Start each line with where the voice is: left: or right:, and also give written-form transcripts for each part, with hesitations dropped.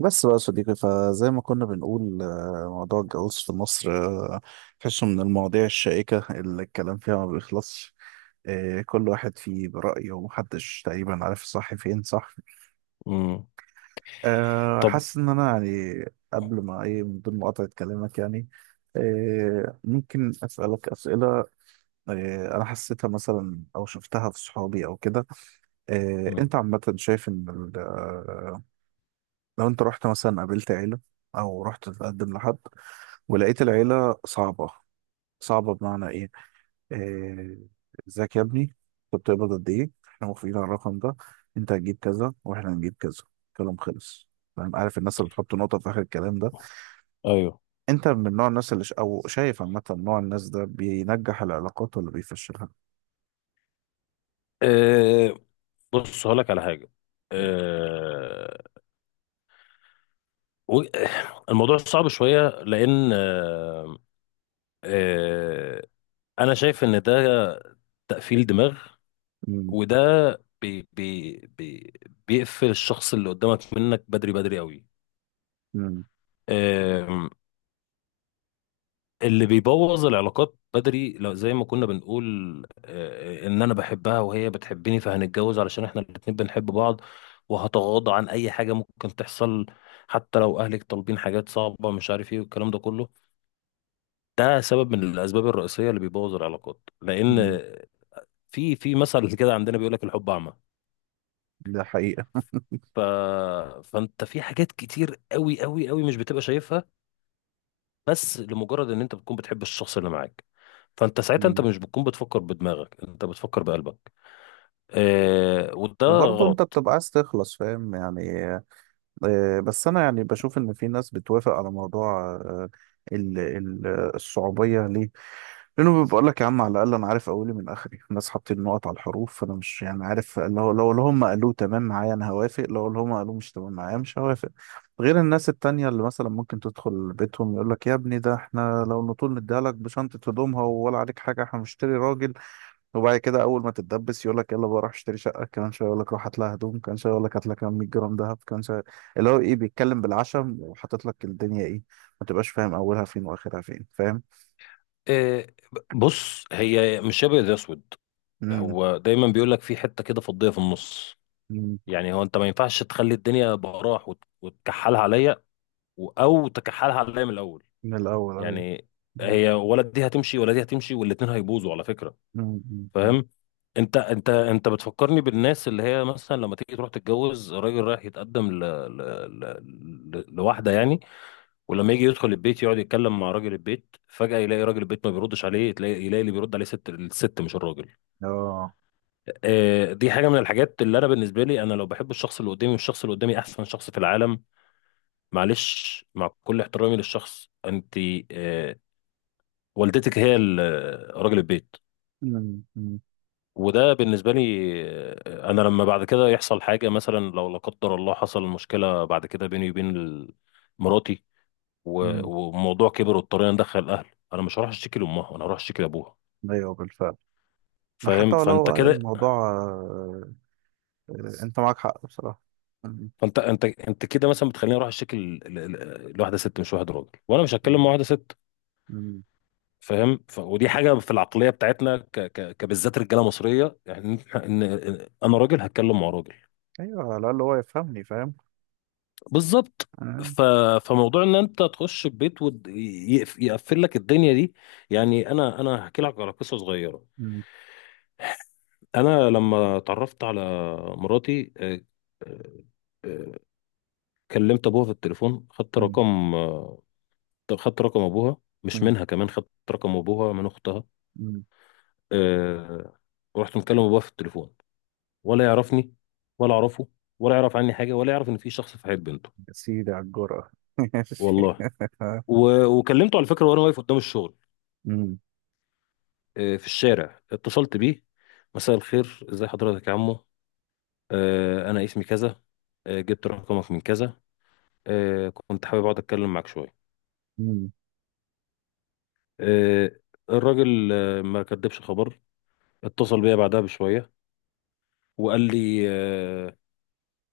right: بس بقى يا صديقي فزي ما كنا بنقول موضوع الجواز في مصر تحسه من المواضيع الشائكة اللي الكلام فيها ما بيخلصش. كل واحد فيه برأيه ومحدش تقريبا عارف الصح فين صح.
left: امم. طب.
right: حاسس إن أنا يعني قبل ما إيه من ضمن مقاطعة كلامك يعني ممكن أسألك أسئلة. أنا حسيتها مثلا أو شفتها في صحابي أو كده.
left: مم.
right: أنت عامة شايف إن لو أنت رحت مثلا قابلت عيلة أو رحت تتقدم لحد ولقيت العيلة صعبة. صعبة بمعنى إيه؟ آه، إزيك يا ابني؟ أنت بتقبض قد إيه؟ إحنا موافقين على الرقم ده، أنت هتجيب كذا وإحنا هنجيب كذا، كلام خلص. فاهم عارف الناس اللي بتحط نقطة في آخر الكلام ده،
left: ايوه.
right: أنت من نوع الناس أو شايف عامة نوع الناس ده بينجح العلاقات ولا بيفشلها؟
left: أه، بص، هقول لك على حاجه. أه و- الموضوع صعب شويه لان أه أه انا شايف ان ده تقفيل دماغ.
right: مم.
left: وده بي بي بي بيقفل الشخص اللي قدامك منك بدري بدري قوي.
right: مم.
left: اللي بيبوظ العلاقات بدري، لو زي ما كنا بنقول ان انا بحبها وهي بتحبني، فهنتجوز علشان احنا الاتنين بنحب بعض، وهتغاضى عن اي حاجة ممكن تحصل، حتى لو اهلك طالبين حاجات صعبة مش عارف ايه والكلام ده كله. ده سبب من الاسباب الرئيسية اللي بيبوظ العلاقات،
right: مم.
left: لان في في مثل كده عندنا بيقول لك الحب اعمى.
right: ده حقيقة.
left: ف... فانت في حاجات كتير قوي قوي قوي مش بتبقى شايفها، بس لمجرد ان انت بتكون بتحب الشخص اللي معاك، فانت ساعتها، انت
right: مم.
left: مش بتكون بتفكر بدماغك، انت بتفكر بقلبك. وده
right: وبرضه أنت
left: غلط.
right: بتبقى عايز تخلص فاهم يعني. بس انا يعني بشوف ان في ناس بتوافق على موضوع ال- ال- الصعوبيه ليه، لانه بيقول لك يا عم على الاقل انا عارف اولي من اخري، الناس حاطين نقط على الحروف، فانا مش يعني عارف، لو اللي هم قالوه تمام معايا انا هوافق، لو اللي هم قالوه مش تمام معايا مش هوافق. غير الناس التانية اللي مثلا ممكن تدخل بيتهم يقول لك يا ابني ده احنا لو نطول نديها لك بشنطه هدومها ولا عليك حاجه، احنا بنشتري راجل. وبعد كده اول ما تتدبس يقول لك يلا بقى روح اشتري شقه كمان شويه، يقول لك روح هات لها هدوم كمان شويه، يقول لك هات لها كمان 100 جرام دهب كمان شويه. اللي هو ايه بيتكلم بالعشم وحاطط لك الدنيا ايه، ما تبقاش فاهم اولها فين واخرها فين فاهم.
left: آه بص، هي مش ابيض يا اسود،
right: امم.
left: هو دايما بيقول لك في حته كده فضيه في النص.
right: أمم.
left: يعني هو انت ما ينفعش تخلي الدنيا براح وتكحلها عليا، او تكحلها عليا من الاول.
right: من الاول ايوه.
left: يعني
right: أمم.
left: هي، ولا دي هتمشي ولا دي هتمشي، والاتنين هيبوظوا على فكره.
right: أمم. أمم.
left: فاهم؟ انت بتفكرني بالناس اللي هي مثلا لما تيجي تروح تتجوز، راجل رايح يتقدم ل... ل... لواحده يعني، ولما يجي يدخل البيت يقعد يتكلم مع راجل البيت، فجأة يلاقي راجل البيت ما بيردش عليه، تلاقي يلاقي اللي بيرد عليه ست. الست مش الراجل.
right: اه.
left: دي حاجه من الحاجات اللي انا بالنسبه لي، انا لو بحب الشخص اللي قدامي، والشخص اللي قدامي احسن شخص في العالم، معلش مع كل احترامي للشخص، انت آه، والدتك هي راجل البيت.
right: أمم. أمم.
left: وده بالنسبة لي أنا لما بعد كده يحصل حاجة، مثلا لو لا قدر الله حصل مشكلة بعد كده بيني وبين مراتي، و-
right: أمم.
left: وموضوع كبر واضطرينا ندخل الأهل، أنا مش هروح أشتكي لأمها، أنا هروح أشتكي لأبوها.
right: ايوه بالفعل.
left: فاهم؟
right: حتى
left: فأنت
right: ولو
left: كده،
right: الموضوع انت معاك حق بصراحه. أمم.
left: فأنت أنت أنت كده مثلا بتخليني أروح أشتكي لواحدة ست مش واحد راجل، وأنا مش هتكلم مع
right: أمم.
left: واحدة ست.
right: أمم.
left: فاهم؟ ودي حاجة في العقلية بتاعتنا، كبالذات رجالة مصرية يعني، إن أنا راجل هتكلم مع راجل.
right: ايوه على الاقل هو يفهمني فاهم.
left: بالظبط.
right: أمم.
left: ف... فموضوع ان انت تخش البيت ويقفل لك الدنيا دي، يعني انا هحكي لك على قصه صغيره. انا لما اتعرفت على مراتي آه، آه، كلمت ابوها في التليفون، خدت
right: أمم.
left: رقم، خدت رقم ابوها، مش منها كمان، خدت رقم ابوها من اختها،
right: أمم.
left: آه، ورحت مكلم ابوها في التليفون، ولا يعرفني ولا اعرفه، ولا يعرف عني حاجه، ولا يعرف ان في شخص في حياه بنته.
right: يا سيدي على الجرأة. ماشي.
left: والله، وكلمته على فكره وانا واقف قدام الشغل،
right: أمم،
left: في الشارع اتصلت بيه. مساء الخير، ازي حضرتك يا عمو؟ انا اسمي كذا، جبت رقمك من كذا، كنت حابب اقعد اتكلم معاك شويه.
right: أمم،
left: آه، الراجل ما كدبش خبر، اتصل بيا بعدها بشويه وقال لي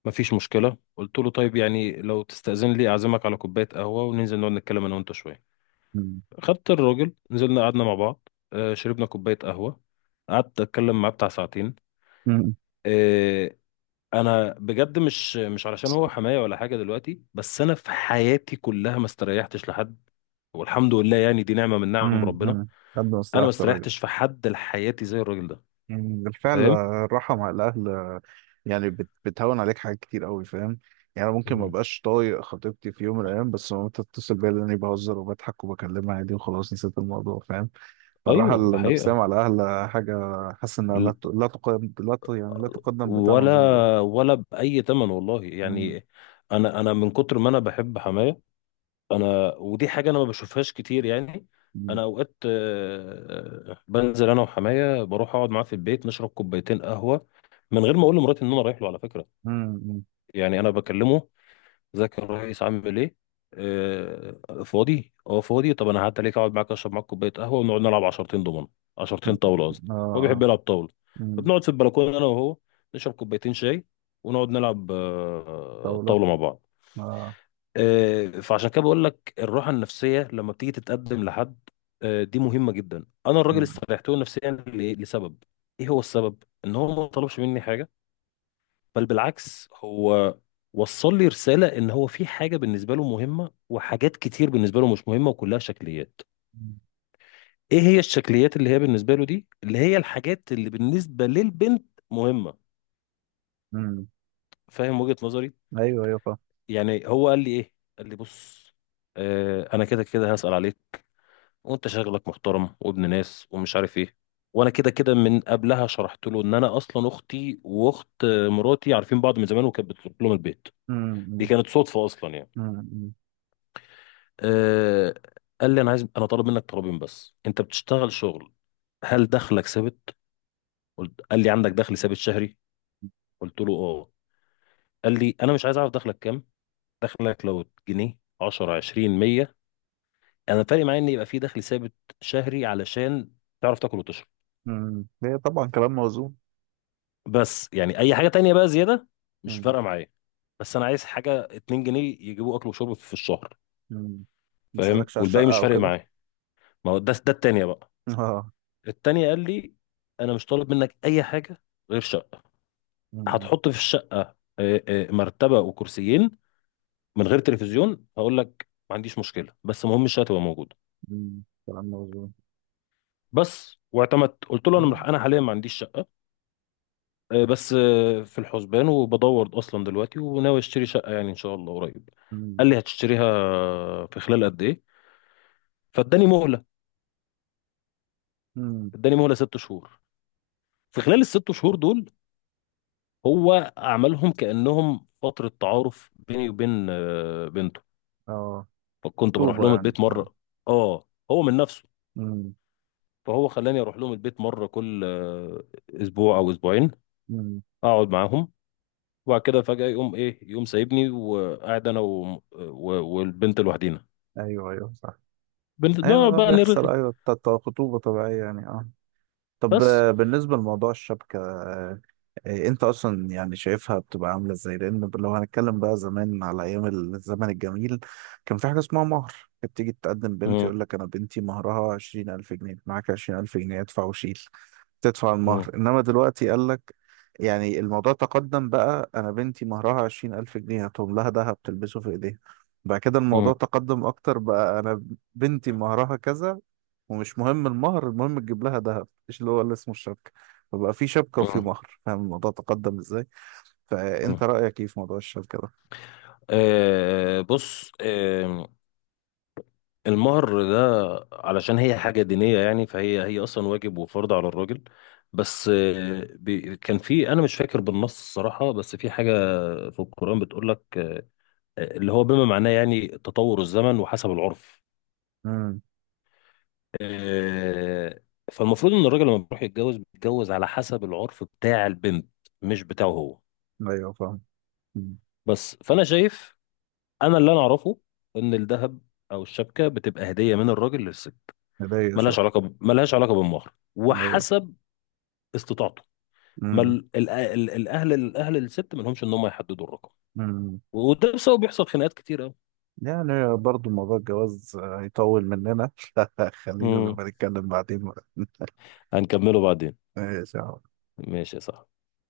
left: مفيش مشكله. قلت له طيب، يعني لو تستأذن لي اعزمك على كوبايه قهوه، وننزل نقعد نتكلم انا وانت شويه.
right: أمم،
left: خدت الراجل، نزلنا قعدنا مع بعض، شربنا كوبايه قهوه، قعدت اتكلم معاه بتاع ساعتين.
right: أمم،
left: آه، انا بجد مش مش علشان هو حماية ولا حاجة دلوقتي، بس انا في حياتي كلها ما استريحتش لحد، والحمد لله يعني، دي نعمة من نعم
right: أمم،
left: ربنا.
right: أمم. قدم
left: انا ما
right: استراحة الراجل.
left: استريحتش في حد لحياتي زي الراجل ده.
right: أمم، بالفعل
left: فاهم؟
right: الراحة مع الأهل يعني بتهون عليك حاجات كتير أوي فاهم. يعني أنا ممكن ما
left: مم.
right: بقاش طايق خطيبتي في يوم من الأيام، بس لما تتصل بيا لأني بهزر وبضحك وبكلمها عادي وخلاص نسيت الموضوع فاهم. فالراحة
left: ايوه، ده
right: النفسية
left: حقيقة.
right: مع الأهل حاجة. حاسس إنها
left: ال-
right: لا تقدم لا ت- يعني لا تقدم بثمن زي ما بيقولوا.
left: ولا ولا بأي تمن والله
right: أمم،
left: يعني. انا من كتر ما انا بحب حماية، انا ودي حاجه انا ما بشوفهاش كتير يعني.
right: أمم،
left: انا اوقات بنزل انا وحماية، بروح اقعد معاه في البيت نشرب كوبايتين قهوه، من غير ما اقول لمراتي ان انا رايح له على فكره.
right: أمم، أمم.
left: يعني انا بكلمه: ازيك يا ريس، عامل ايه؟ فاضي؟ اه فاضي. طب انا هعدي عليك، اقعد معاك، اشرب معاك كوبايه قهوه، ونقعد نلعب عشرتين دومنه. عشرتين طاوله قصدي.
right: آه
left: هو بيحب
right: آه.
left: يلعب طاوله.
right: أمم.
left: فبنقعد في البلكونه انا وهو، نشرب كوبايتين شاي، ونقعد نلعب
right: طاولة.
left: طاوله مع بعض.
right: اه.
left: فعشان كده بقول لك الراحه النفسيه لما بتيجي تتقدم لحد، دي مهمه جدا. انا الراجل
right: مم.
left: استريحت له نفسيا لسبب. ايه هو السبب؟ ان هو ما طلبش مني حاجه، بل بالعكس، هو وصل لي رساله ان هو في حاجه بالنسبه له مهمه، وحاجات كتير بالنسبه له مش مهمه وكلها شكليات. ايه هي الشكليات اللي هي بالنسبه له دي؟ اللي هي الحاجات اللي بالنسبه للبنت مهمه.
right: مم.
left: فاهم وجهه نظري؟
right: ايوه ايوه فاهم.
left: يعني هو قال لي ايه؟ قال لي بص، انا كده كده هسأل عليك، وانت شغلك محترم وابن ناس ومش عارف ايه. وانا كده كده من قبلها شرحت له ان انا اصلا اختي واخت مراتي عارفين بعض من زمان وكانت بتروح لهم البيت. دي
right: مم.
left: كانت صدفه اصلا يعني.
right: مم. مم.
left: أه. قال لي انا عايز، انا طالب منك طلبين. بس انت بتشتغل شغل، هل دخلك ثابت؟ قلت، قال لي عندك دخل ثابت شهري؟ قلت له اه. قال لي انا مش عايز اعرف دخلك كام. دخلك لو جنيه، 10، 20، 100، انا فارق معايا ان يبقى في دخل ثابت شهري، علشان تعرف تاكل وتشرب.
right: مم. هي طبعا كلام موزون.
left: بس يعني اي حاجه تانية بقى زياده، مش
right: مم.
left: فارقه معايا. بس انا عايز حاجه 2 جنيه يجيبوا اكل وشرب في الشهر.
right: مم.
left: فاهم؟
right: مسألكش على
left: والباقي
right: الشقة
left: مش
right: او
left: فارق
right: كده.
left: معايا. ما هو ده التانية بقى.
right: اه.
left: التانية قال لي انا مش طالب منك اي حاجه غير شقه.
right: مم.
left: هتحط في الشقه مرتبه وكرسيين، من غير تلفزيون هقول لك ما عنديش مشكله، بس المهم الشقه تبقى موجوده.
right: مم. كلام موزون.
left: بس واعتمدت، قلت له
right: آه.
left: انا انا حاليا ما عنديش شقه، بس في الحسبان، وبدور اصلا دلوقتي وناوي اشتري شقه يعني ان شاء الله قريب.
right: مم.
left: قال لي هتشتريها في خلال قد ايه؟ فاداني مهله.
right: مم.
left: اداني مهله ست شهور. في خلال الست شهور دول، هو عملهم كانهم فتره تعارف بيني وبين بنته.
right: اه.
left: فكنت بروح
right: طوبة
left: لهم
right: يعني
left: البيت
right: اه.
left: مره. اه، هو من نفسه.
right: مم.
left: فهو خلاني اروح لهم البيت مره كل اسبوع او اسبوعين،
right: مم.
left: اقعد معاهم، وبعد كده فجاه يقوم ايه؟ يقوم سايبني وقاعد انا والبنت لوحدينا،
right: ايوه ايوه صح. ايوه
left: بنقعد
right: ده
left: بقى
right: بيحصل
left: نرغي.
right: ايوه بتاع خطوبة طبيعية يعني اه. طب
left: بس.
right: بالنسبة لموضوع الشبكة انت اصلا يعني شايفها بتبقى عاملة ازاي، لان لو هنتكلم بقى زمان على ايام الزمن الجميل، كان في حاجة اسمها مهر. كانت تيجي تقدم بنت
left: مم.
right: يقول لك انا بنتي مهرها 20 ألف جنيه، معاك عشرين الف جنيه ادفع وشيل، تدفع المهر.
left: مم.
right: انما دلوقتي قال لك يعني الموضوع تقدم بقى، انا بنتي مهرها عشرين الف جنيه هاتهم لها دهب تلبسه في ايديها. بعد كده الموضوع
left: مم.
right: تقدم اكتر بقى، انا بنتي مهرها كذا ومش مهم المهر، المهم تجيب لها ذهب ايش اللي هو اللي اسمه الشبكة. فبقى في شبكة وفي
left: مم.
right: مهر، فاهم الموضوع تقدم ازاي.
left: مم.
right: فانت رأيك ايه في موضوع الشبكة ده؟
left: بص، المهر ده، علشان هي حاجة دينية يعني، فهي أصلا واجب وفرض على الراجل. بس كان في، أنا مش فاكر بالنص الصراحة، بس في حاجة في القرآن بتقول لك اللي هو بما معناه يعني تطور الزمن وحسب العرف.
right: امم.
left: آه فالمفروض إن الراجل لما بيروح يتجوز، بيتجوز على حسب العرف بتاع البنت، مش بتاعه هو.
right: ايوه فاهم. مم.
left: بس فانا شايف، انا اللي انا اعرفه ان الذهب او الشبكه بتبقى هديه من الراجل للست،
right: هدية صح.
left: ملهاش علاقه بالمهر،
right: ايوه.
left: وحسب استطاعته. ما
right: امم.
left: الاهل، الست ما لهمش ان هم يحددوا الرقم.
right: امم.
left: وده بسبب بيحصل خناقات كتير قوي.
right: يعني برضو موضوع الجواز هيطول مننا. خلينا
left: امم.
right: لما نتكلم بعدين بقى.
left: هنكمله بعدين.
right: ماشي يا عم.
left: ماشي يا صاحبي.